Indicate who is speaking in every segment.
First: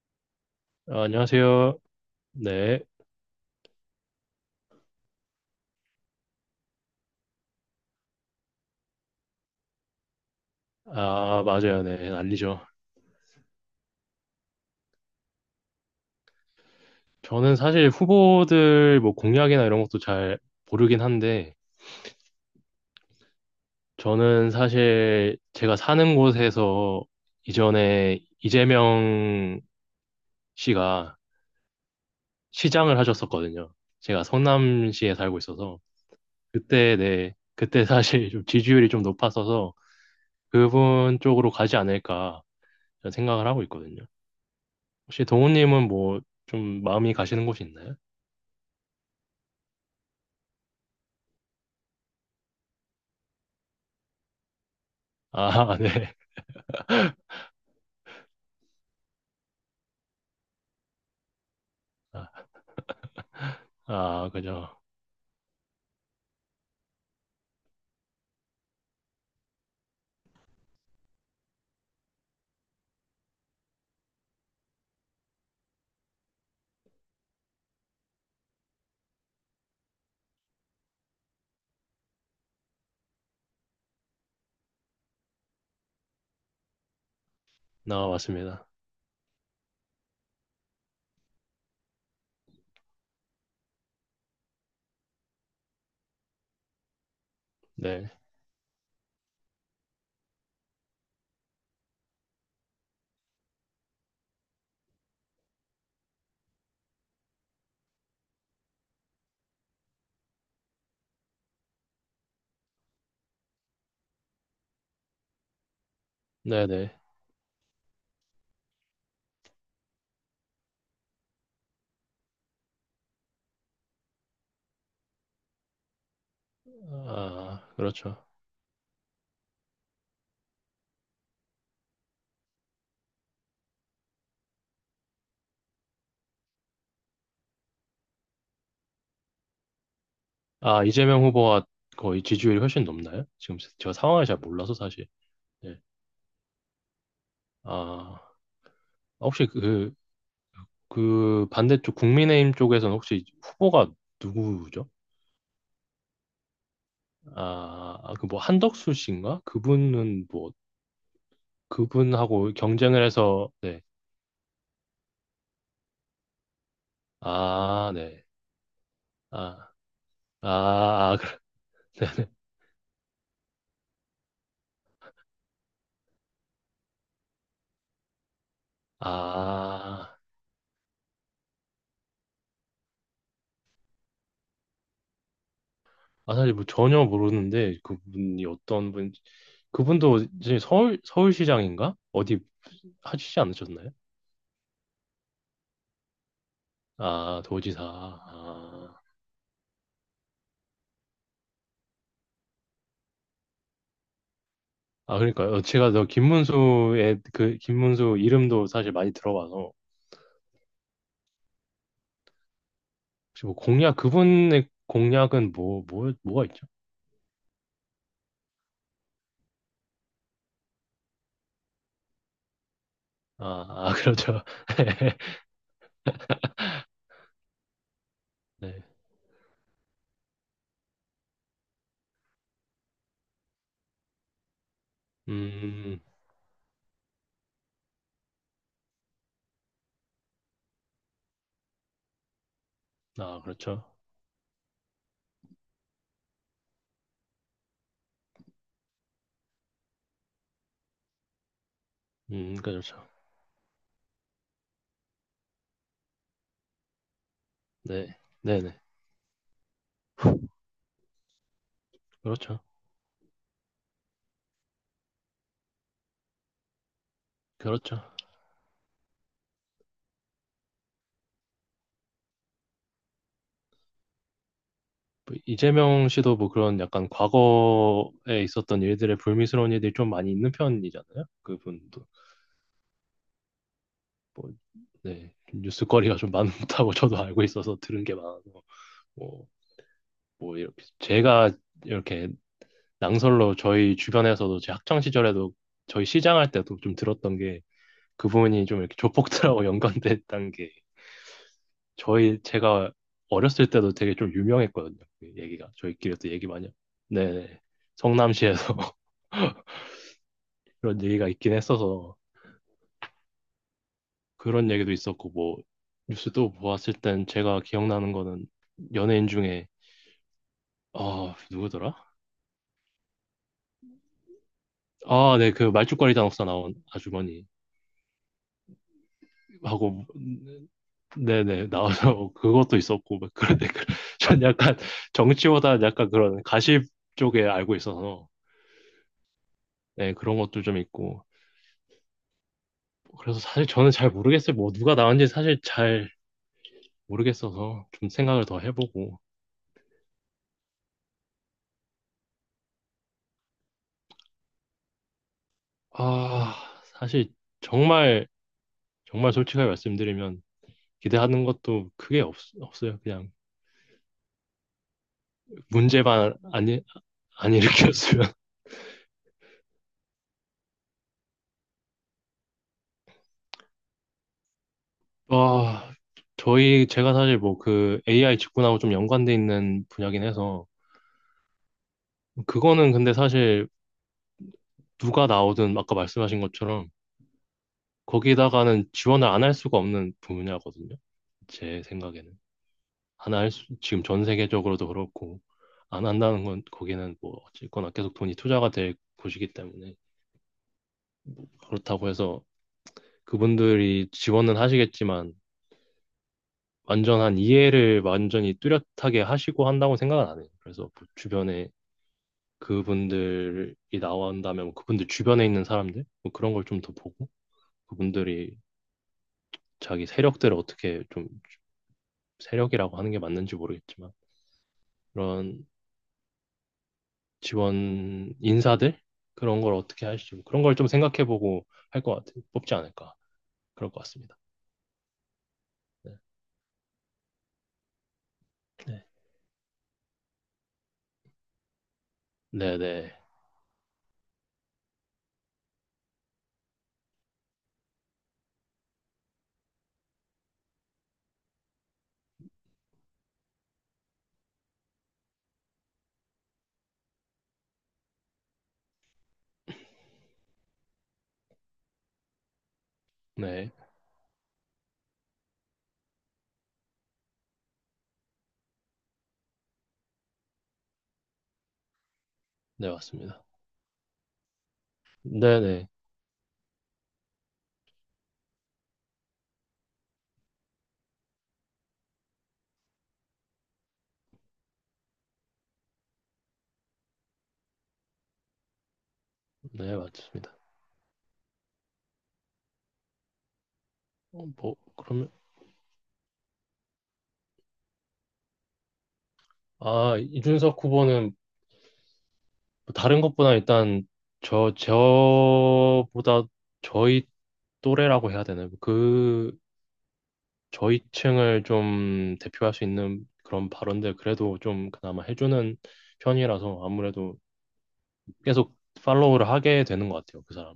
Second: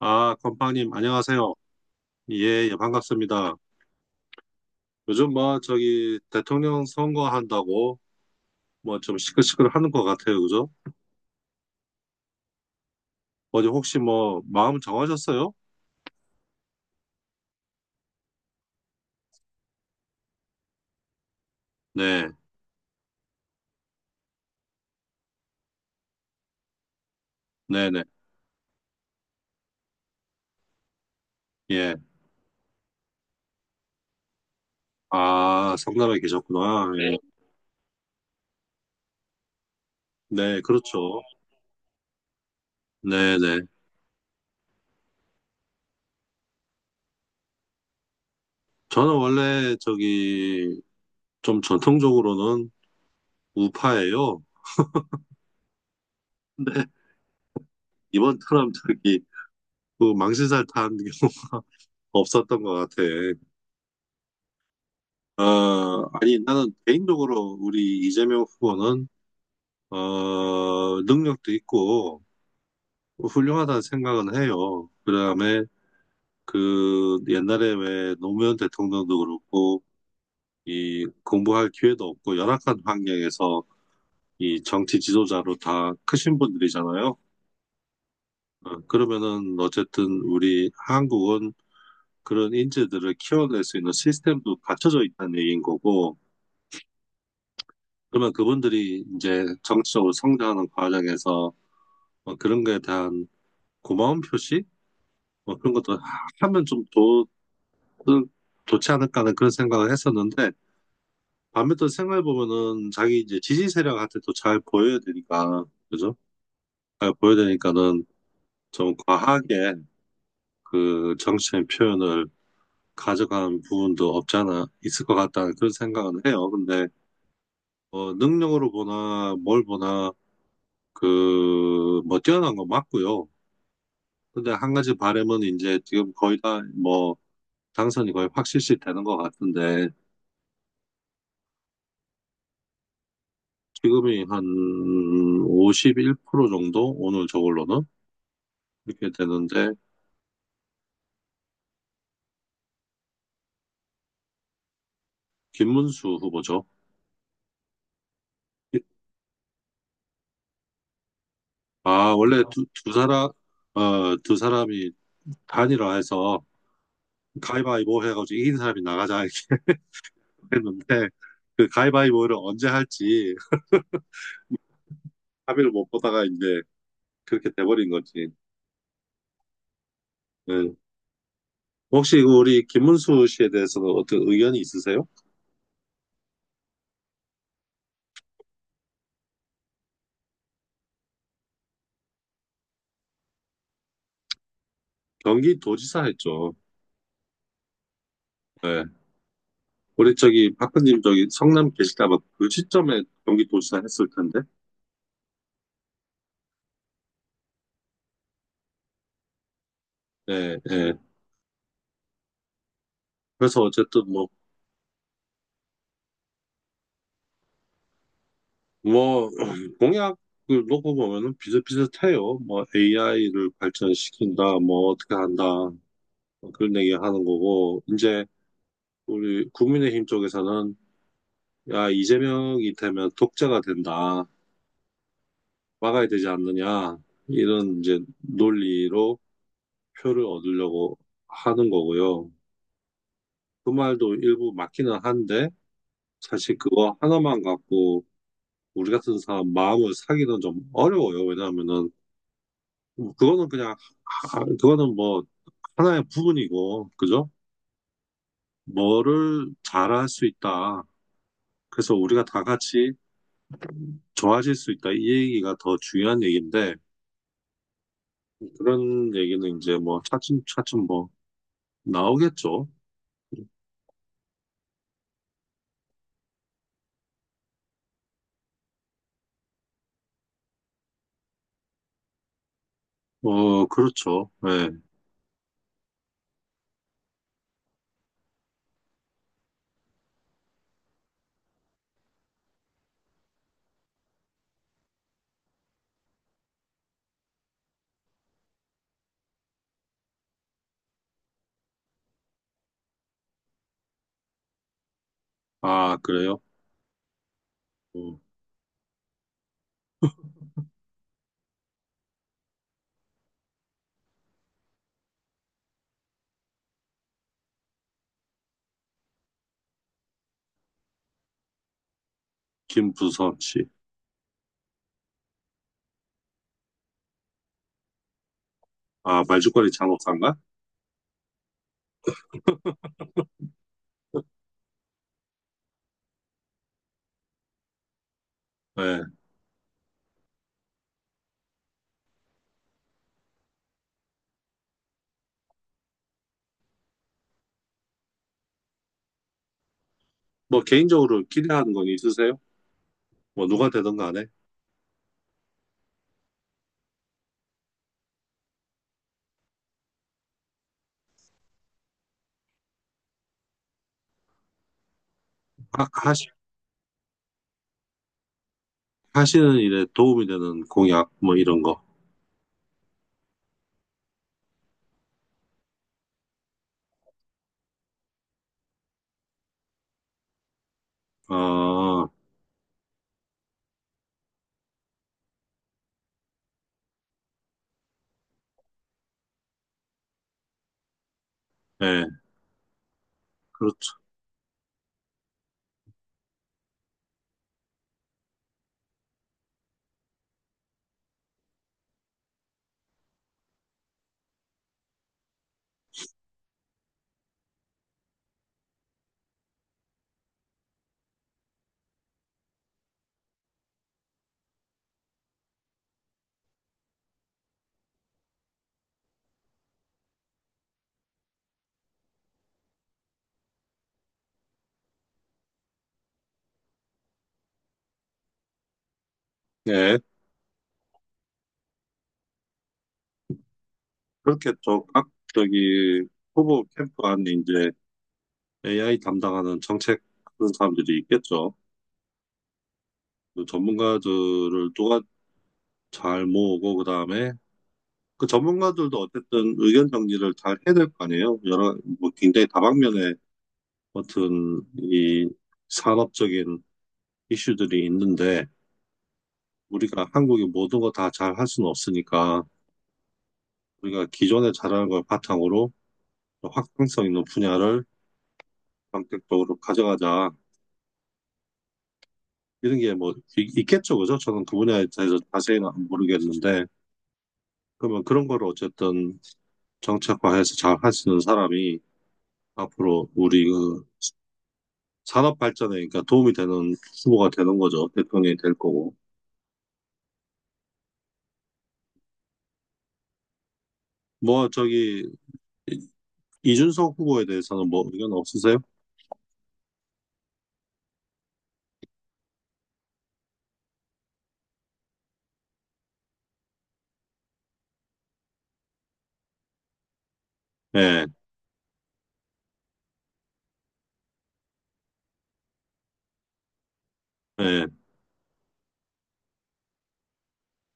Speaker 1: 아, 건빵님,
Speaker 2: 아,
Speaker 1: 안녕하세요.
Speaker 2: 안녕하세요.
Speaker 1: 예, 예,
Speaker 2: 네.
Speaker 1: 반갑습니다. 요즘 뭐, 저기, 대통령 선거한다고, 뭐, 좀 시끌시끌 하는 것 같아요, 그죠?
Speaker 2: 아, 맞아요. 네. 알리죠.
Speaker 1: 어제 혹시 뭐, 마음 정하셨어요?
Speaker 2: 저는 사실 후보들 뭐 공약이나 이런 것도 잘 모르긴 한데,
Speaker 1: 네,
Speaker 2: 저는 사실 제가 사는 곳에서
Speaker 1: 네네,
Speaker 2: 이전에 이재명 씨가
Speaker 1: 예.
Speaker 2: 시장을 하셨었거든요. 제가 성남시에 살고
Speaker 1: 아,
Speaker 2: 있어서.
Speaker 1: 성남에 계셨구나.
Speaker 2: 그때,
Speaker 1: 예.
Speaker 2: 네. 그때 사실 좀 지지율이 좀 높았어서
Speaker 1: 네,
Speaker 2: 그분
Speaker 1: 그렇죠.
Speaker 2: 쪽으로 가지 않을까 저는 생각을 하고
Speaker 1: 네네.
Speaker 2: 있거든요. 혹시 동훈님은 뭐 좀 마음이 가시는 곳이 있나요?
Speaker 1: 저는 원래, 저기, 좀 전통적으로는 우파예요.
Speaker 2: 아, 네.
Speaker 1: 근데, 이번 처럼 저기, 그 망신살 탄 게
Speaker 2: 아,
Speaker 1: 없었던 것 같아.
Speaker 2: 아, 그죠.
Speaker 1: 어, 아니, 나는 개인적으로 우리 이재명 후보는, 어, 능력도 있고, 훌륭하다는 생각은 해요. 그 다음에, 그, 옛날에 왜 노무현 대통령도 그렇고, 이, 공부할 기회도 없고, 열악한 환경에서 이 정치 지도자로 다 크신 분들이잖아요.
Speaker 2: 나와봤습니다.
Speaker 1: 어, 그러면은, 어쨌든 우리 한국은 그런 인재들을 키워낼 수 있는 시스템도 갖춰져 있다는 얘기인 거고,
Speaker 2: 네.
Speaker 1: 그러면 그분들이 이제 정치적으로 성장하는 과정에서 뭐 그런 거에 대한 고마운 표시? 뭐 그런 것도 하면 좀 더, 좋지 않을까 하는 그런 생각을 했었는데, 밤에 또 생각해 보면은 자기 이제 지지 세력한테 또 잘 보여야 되니까, 그죠?
Speaker 2: 네네.
Speaker 1: 잘 보여야 되니까는 좀 과하게 그 정치적인 표현을 가져간 부분도 없지 않아 있을 것 같다는 그런 생각은 해요. 근데,
Speaker 2: 아,
Speaker 1: 어
Speaker 2: 그렇죠.
Speaker 1: 능력으로 보나, 뭘 보나, 그, 뭐, 뛰어난 건 맞고요. 근데 한 가지 바람은 이제 지금 거의 다 뭐, 당선이 거의 확실시 되는 것 같은데
Speaker 2: 아, 이재명 후보가 거의 지지율이 훨씬 높나요? 지금 제가
Speaker 1: 지금이
Speaker 2: 상황을 잘
Speaker 1: 한
Speaker 2: 몰라서 사실. 네.
Speaker 1: 51% 정도 오늘 저걸로는
Speaker 2: 아,
Speaker 1: 이렇게
Speaker 2: 혹시
Speaker 1: 되는데
Speaker 2: 그, 그 반대쪽 국민의힘 쪽에서는 혹시 후보가 누구죠?
Speaker 1: 김문수 후보죠.
Speaker 2: 아, 아, 그뭐 한덕수 씨인가? 그분은 뭐,
Speaker 1: 아 원래
Speaker 2: 그분하고
Speaker 1: 두
Speaker 2: 경쟁을
Speaker 1: 사람
Speaker 2: 해서, 네.
Speaker 1: 어, 두 사람이 단일화해서
Speaker 2: 아,
Speaker 1: 가위바위보
Speaker 2: 네.
Speaker 1: 해가지고 이긴 사람이 나가자 이렇게
Speaker 2: 아, 아,
Speaker 1: 했는데
Speaker 2: 아,
Speaker 1: 그
Speaker 2: 그렇네.
Speaker 1: 가위바위보를 언제 할지 합의를 못 보다가 이제 그렇게 돼버린 거지.
Speaker 2: 아,
Speaker 1: 예. 혹시 그 우리 김문수 씨에 대해서는 어떤 의견이 있으세요?
Speaker 2: 아, 사실 뭐 전혀 모르는데 그분이 어떤 분, 그분도 이제 서울, 서울시장인가? 어디 하시지 않으셨나요?
Speaker 1: 경기도지사 했죠.
Speaker 2: 아, 도지사.
Speaker 1: 네.
Speaker 2: 아,
Speaker 1: 우리 저기 박근님 저기 성남 계시다가 그 시점에 경기 도시사 했을 텐데.
Speaker 2: 아 그러니까요. 어, 제가 저 김문수의 그, 김문수 이름도 사실 많이 들어봐서
Speaker 1: 예, 예.
Speaker 2: 혹시 뭐
Speaker 1: 그래서
Speaker 2: 공약,
Speaker 1: 어쨌든 뭐,
Speaker 2: 그분의 공약은 뭐, 뭐, 뭐가 있죠?
Speaker 1: 뭐, 공약을 놓고 보면은 비슷비슷해요. 뭐 AI를
Speaker 2: 아, 아, 그렇죠.
Speaker 1: 발전시킨다, 뭐 어떻게 한다, 뭐 그런 얘기 하는 거고, 이제
Speaker 2: 네.
Speaker 1: 우리 국민의힘 쪽에서는 야, 이재명이 되면 독재가 된다.
Speaker 2: 음,
Speaker 1: 막아야 되지 않느냐. 이런 이제 논리로 표를 얻으려고 하는 거고요.
Speaker 2: 아,
Speaker 1: 그
Speaker 2: 그렇죠.
Speaker 1: 말도 일부 맞기는 한데, 사실 그거 하나만 갖고 우리 같은 사람 마음을 사기는 좀 어려워요. 왜냐하면은
Speaker 2: 그렇죠.
Speaker 1: 그거는 그냥 그거는 뭐 하나의 부분이고 그죠?
Speaker 2: 네. 네네.
Speaker 1: 뭐를 잘할 수 있다. 그래서 우리가 다
Speaker 2: 그렇죠.
Speaker 1: 같이 좋아질 수 있다. 이 얘기가 더 중요한 얘기인데
Speaker 2: 그렇죠.
Speaker 1: 그런 얘기는 이제 뭐 차츰 차츰 뭐 나오겠죠.
Speaker 2: 뭐 이재명 씨도 뭐 그런 약간 과거에 있었던 일들의 불미스러운 일들이 좀 많이 있는 편이잖아요. 그분도
Speaker 1: 어 그렇죠.
Speaker 2: 뭐
Speaker 1: 네.
Speaker 2: 네, 뉴스거리가 좀 많다고 저도 알고 있어서 들은 게 많아서 뭐, 뭐 이렇게 제가 이렇게 낭설로 저희 주변에서도 제 학창 시절에도 저희 시장 할 때도 좀 들었던 게 그분이 좀 이렇게 조폭들하고 연관됐다는 게 저희 제가 어렸을 때도 되게 좀 유명했거든요. 그 얘기가
Speaker 1: 아
Speaker 2: 저희끼리도
Speaker 1: 그래요.
Speaker 2: 얘기 많이. 네네.
Speaker 1: 어,
Speaker 2: 성남시에서 그런 얘기가 있긴 했어서 그런 얘기도 있었고 뭐 뉴스도 보았을 땐 제가 기억나는 거는 연예인 중에 아 누구더라?
Speaker 1: 김부섭 씨.
Speaker 2: 아, 네, 그 말죽거리 단옥사 나온 아주머니
Speaker 1: 아 말죽거리
Speaker 2: 하고
Speaker 1: 장옥사인가?
Speaker 2: 네네 나와서 그것도 있었고 막 그런데 전 약간 정치보다 약간 그런 가십 쪽에 알고 있어서
Speaker 1: 네.
Speaker 2: 네 그런 것도 좀 있고 그래서 사실 저는 잘 모르겠어요 뭐 누가 나왔는지 사실 잘 모르겠어서 좀 생각을 더 해보고
Speaker 1: 뭐 개인적으로 기대하는 건 있으세요? 뭐 누가 되든 간에
Speaker 2: 아 사실 정말 정말 솔직하게 말씀드리면 기대하는 것도 크게 없, 없어요. 그냥
Speaker 1: 하, 하시,
Speaker 2: 문제만 안, 안 일으켰으면.
Speaker 1: 하시는 일에 도움이 되는 공약 뭐 이런 거.
Speaker 2: 와, 저희 제가 사실 뭐 그 AI 직군하고 좀 연관돼 있는 분야긴 해서
Speaker 1: 아,
Speaker 2: 그거는 근데 사실 누가 나오든 아까 말씀하신 것처럼 거기다가는 지원을 안 할 수가 없는 분야거든요. 제
Speaker 1: 예,
Speaker 2: 생각에는 안 할 수,
Speaker 1: 그렇죠.
Speaker 2: 지금 전 세계적으로도 그렇고 안 한다는 건 거기는 뭐 어쨌거나 계속 돈이 투자가 될 곳이기 때문에 그렇다고 해서 그분들이 지원은 하시겠지만 완전한 이해를 완전히 뚜렷하게 하시고 한다고 생각은 안 해요. 그래서 뭐 주변에 그분들이 나온다면 뭐 그분들 주변에 있는 사람들 뭐 그런 걸 좀 더 보고 그분들이 자기 세력들을 어떻게 좀 세력이라고 하는 게 맞는지 모르겠지만 그런 지원 인사들 그런 걸
Speaker 1: 예,
Speaker 2: 어떻게 할지 뭐 그런 걸 좀 생각해보고 할 것 같아요. 뽑지 않을까 그럴 것 같습니다.
Speaker 1: 그렇게 또 각, 저기
Speaker 2: 네,
Speaker 1: 후보 캠프 안에 이제 AI 담당하는 정책 그런 사람들이 있겠죠.
Speaker 2: 네, 네,
Speaker 1: 그 전문가들을 누가 잘 모으고 그다음에 그 전문가들도 어쨌든 의견 정리를 잘 해야 될 거 아니에요. 여러 뭐 굉장히 다방면의 어떤 이 산업적인 이슈들이 있는데 우리가 한국의 모든 거 다 잘할 수는 없으니까
Speaker 2: 네,
Speaker 1: 우리가 기존에 잘하는 걸 바탕으로 확장성 있는 분야를 선택적으로 가져가자. 이런
Speaker 2: 네,
Speaker 1: 게 뭐
Speaker 2: 맞습니다.
Speaker 1: 있겠죠, 그죠? 저는 그 분야에 대해서
Speaker 2: 네,
Speaker 1: 자세히는
Speaker 2: 네,
Speaker 1: 모르겠는데 그러면 그런 거를 어쨌든 정책화해서 잘할 수 있는 사람이 앞으로 우리 그 산업 발전에 그러니까 도움이 되는 후보가 되는 거죠. 대통령이 될 거고.
Speaker 2: 네, 맞습니다. 어,
Speaker 1: 뭐
Speaker 2: 뭐,
Speaker 1: 저기
Speaker 2: 그러면,
Speaker 1: 이준석 후보에 대해서는 뭐 의견 없으세요?
Speaker 2: 아, 이준석 후보는 뭐 다른 것보다 일단 저보다 저희 또래라고 해야 되나요? 뭐 그, 저희
Speaker 1: 예,
Speaker 2: 층을 좀 대표할 수 있는 그런 발언들 그래도 좀 그나마 해주는 편이라서 아무래도
Speaker 1: 예.
Speaker 2: 계속 팔로우를 하게 되는 것 같아요, 그 사람.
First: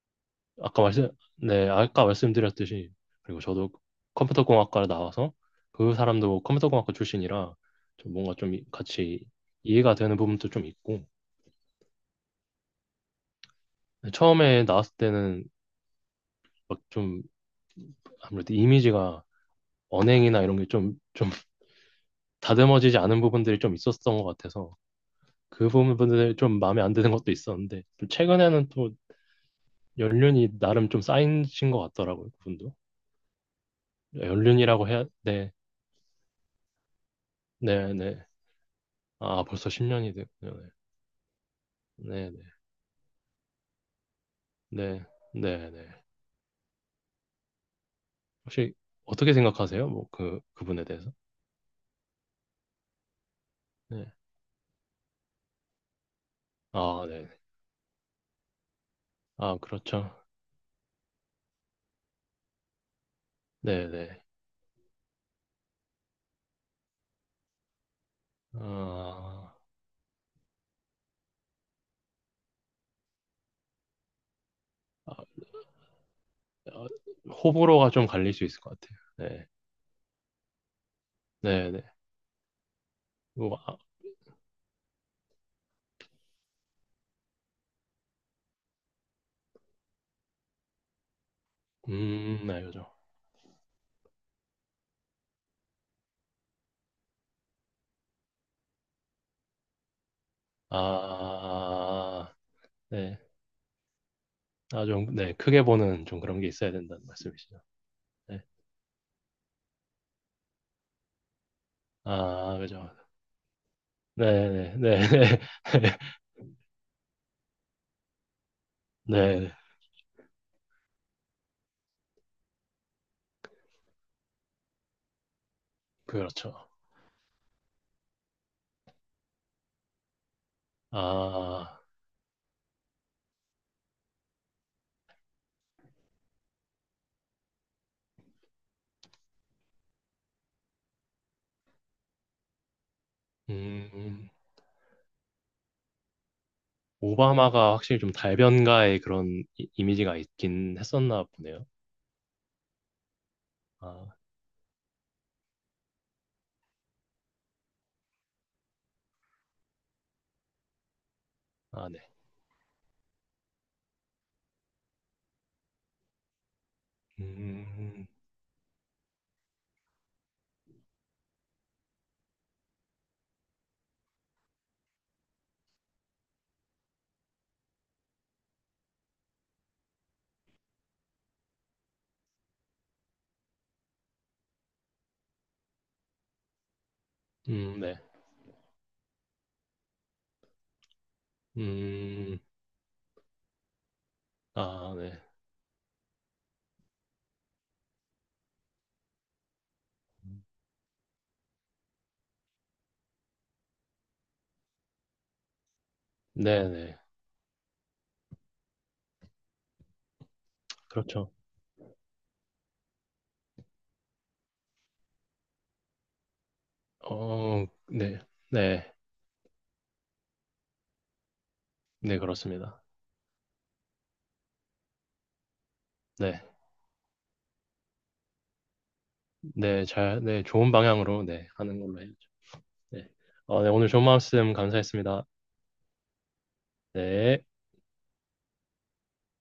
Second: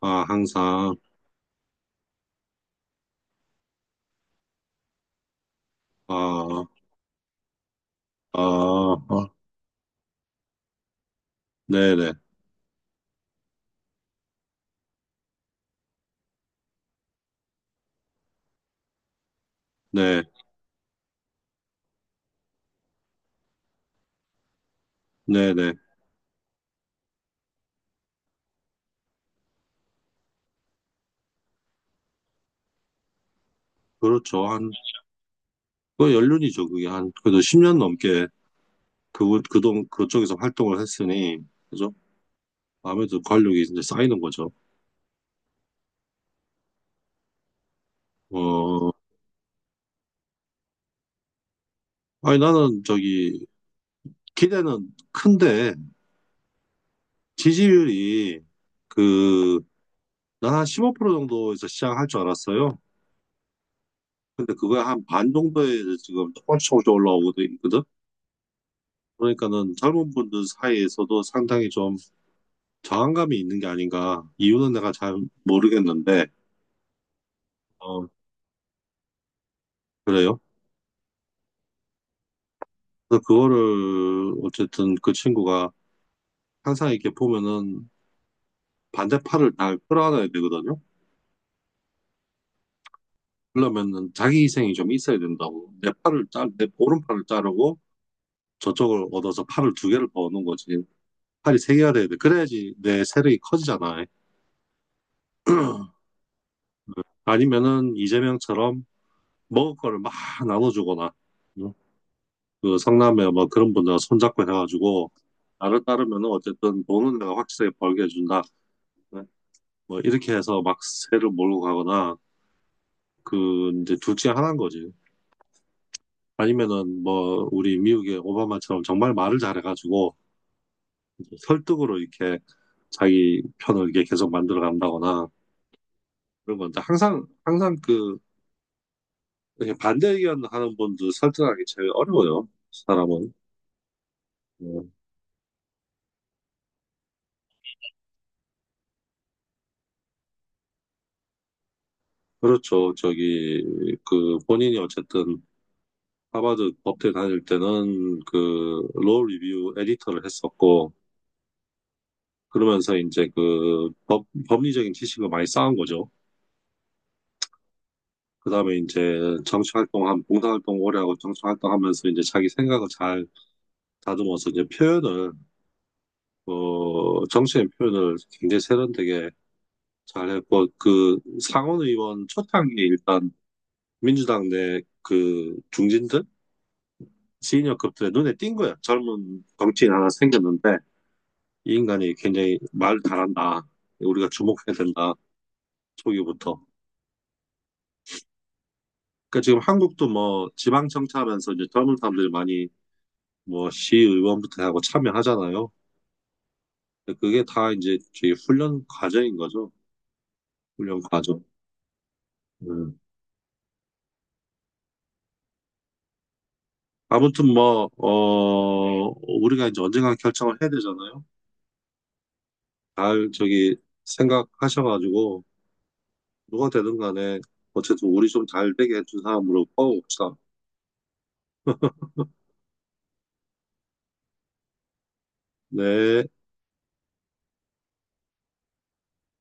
Speaker 1: 아,
Speaker 2: 아까
Speaker 1: 항상
Speaker 2: 말씀, 네, 아까 말씀드렸듯이, 그리고 저도 컴퓨터공학과를 나와서 그 사람도 뭐
Speaker 1: 아,
Speaker 2: 컴퓨터공학과 출신이라 좀 뭔가
Speaker 1: 아,
Speaker 2: 좀 같이
Speaker 1: 어,
Speaker 2: 이해가 되는 부분도 좀 있고,
Speaker 1: 네네,
Speaker 2: 네, 처음에 나왔을 때는 막 좀 아무래도 이미지가
Speaker 1: 네,
Speaker 2: 언행이나 이런 게 좀 다듬어지지 않은 부분들이 좀 있었던 것 같아서 그
Speaker 1: 네네.
Speaker 2: 부분들이 좀 마음에 안 드는 것도 있었는데 또 최근에는 또 연륜이 나름 좀 쌓이신 것 같더라고요, 그분도.
Speaker 1: 그렇죠. 한,
Speaker 2: 연륜이라고 해야, 네,
Speaker 1: 그 연륜이죠. 그게 한, 그래도 10년
Speaker 2: 네, 네.
Speaker 1: 넘게 그,
Speaker 2: 아, 벌써 10년이
Speaker 1: 그쪽에서
Speaker 2: 됐군요.
Speaker 1: 활동을 했으니, 그죠?
Speaker 2: 네, 네,
Speaker 1: 아무래도 관록이 이제 쌓이는 거죠.
Speaker 2: 네, 네, 네. 네. 혹시
Speaker 1: 어,
Speaker 2: 어떻게 생각하세요? 뭐 그, 그분에 대해서?
Speaker 1: 아니, 나는 저기,
Speaker 2: 네.
Speaker 1: 기대는 큰데,
Speaker 2: 아, 네.
Speaker 1: 지지율이
Speaker 2: 아,
Speaker 1: 그,
Speaker 2: 그렇죠.
Speaker 1: 난 한 15% 정도에서 시작할 줄 알았어요.
Speaker 2: 네, 네.
Speaker 1: 근데 그거에 한 반 정도에 지금 조금씩 조금씩 올라오고 있거든?
Speaker 2: 아,
Speaker 1: 그러니까는 젊은 분들 사이에서도 상당히 저항감이 있는 게 아닌가. 이유는 내가 잘 모르겠는데,
Speaker 2: 어, 호불호가 좀
Speaker 1: 어,
Speaker 2: 갈릴 수 있을 것 같아요. 네,
Speaker 1: 그래요.
Speaker 2: 네, 네.
Speaker 1: 그래서
Speaker 2: 뭐, 아,
Speaker 1: 그거를, 어쨌든 그 친구가 항상 이렇게 보면은 반대팔을 다 끌어안아야 되거든요.
Speaker 2: 알죠.
Speaker 1: 그러면은 자기 희생이 좀 있어야 된다고. 내 팔을 내 오른팔을 자르고 저쪽을 얻어서 팔을 두 개를 버는 거지. 팔이 세 개가 돼야 돼.
Speaker 2: 아,
Speaker 1: 그래야지 내
Speaker 2: 네.
Speaker 1: 세력이 커지잖아.
Speaker 2: 아, 좀, 네. 크게 보는 좀 그런 게 있어야
Speaker 1: 응.
Speaker 2: 된다는 말씀이시죠.
Speaker 1: 아니면은
Speaker 2: 네.
Speaker 1: 이재명처럼 먹을 거를 막 나눠주거나, 응?
Speaker 2: 아,
Speaker 1: 그
Speaker 2: 그죠.
Speaker 1: 상남에 뭐 그런 분들 손잡고
Speaker 2: 네, 네, 네,
Speaker 1: 해가지고
Speaker 2: 네.
Speaker 1: 나를 따르면은 어쨌든 돈은 내가 확실하게 벌게 해준다. 네.
Speaker 2: 네,
Speaker 1: 뭐 이렇게 해서 막 새를 몰고 가거나 그 이제 둘 중에 하나인 거지.
Speaker 2: 그렇죠.
Speaker 1: 아니면은 뭐 우리 미국의 오바마처럼 정말 말을 잘해가지고 이제
Speaker 2: 아,
Speaker 1: 설득으로 이렇게 자기 편을 이렇게 계속 만들어 간다거나 그런 건데 항상 그 이렇게 반대 의견 하는 분들 설득하기 제일 어려워요. 사람은.
Speaker 2: 음,
Speaker 1: 네.
Speaker 2: 오바마가 확실히 좀 달변가의 그런 이, 이미지가 있긴 했었나 보네요.
Speaker 1: 그렇죠. 저기
Speaker 2: 아,
Speaker 1: 그 본인이 어쨌든 하버드 법대 다닐 때는 그, 로 리뷰 에디터를 했었고,
Speaker 2: 아, 네.
Speaker 1: 그러면서 이제 그 법리적인 지식을 많이 쌓은 거죠.
Speaker 2: 음,
Speaker 1: 그 다음에 이제 봉사활동 오래 하고 정치활동하면서 이제 자기 생각을 잘 다듬어서 이제 표현을, 어, 정치인 표현을 굉장히 세련되게 잘했고, 그 상원의원 초창기에 일단 민주당 내 그 중진들,
Speaker 2: 네.
Speaker 1: 시니어급들의 눈에 띈 거야. 젊은 정치인 하나 생겼는데, 이 인간이
Speaker 2: 음,
Speaker 1: 굉장히 말 잘한다. 우리가 주목해야
Speaker 2: 아, 네.
Speaker 1: 된다. 초기부터. 그러니까 지금 한국도 뭐 지방청차하면서 이제 젊은 사람들이 많이 뭐 시의원부터 하고 참여하잖아요.
Speaker 2: 네네.
Speaker 1: 근데 그게 다 이제 저희 훈련 과정인 거죠. 훈련
Speaker 2: 그렇죠.
Speaker 1: 과정. 음. 아무튼
Speaker 2: 어,
Speaker 1: 뭐,
Speaker 2: 네, 네,
Speaker 1: 어, 우리가 이제 언젠가 결정을 해야 되잖아요.
Speaker 2: 네, 그렇습니다.
Speaker 1: 잘 저기 생각하셔가지고
Speaker 2: 네,
Speaker 1: 누가 되든 간에 어쨌든 우리 좀 잘 되게 해준 사람으로
Speaker 2: 네, 잘,
Speaker 1: 뽑아봅시다.
Speaker 2: 네, 좋은 방향으로, 네, 하는 걸로 해야죠. 네. 어, 네, 오늘 좋은 말씀 감사했습니다.
Speaker 1: 네.
Speaker 2: 네.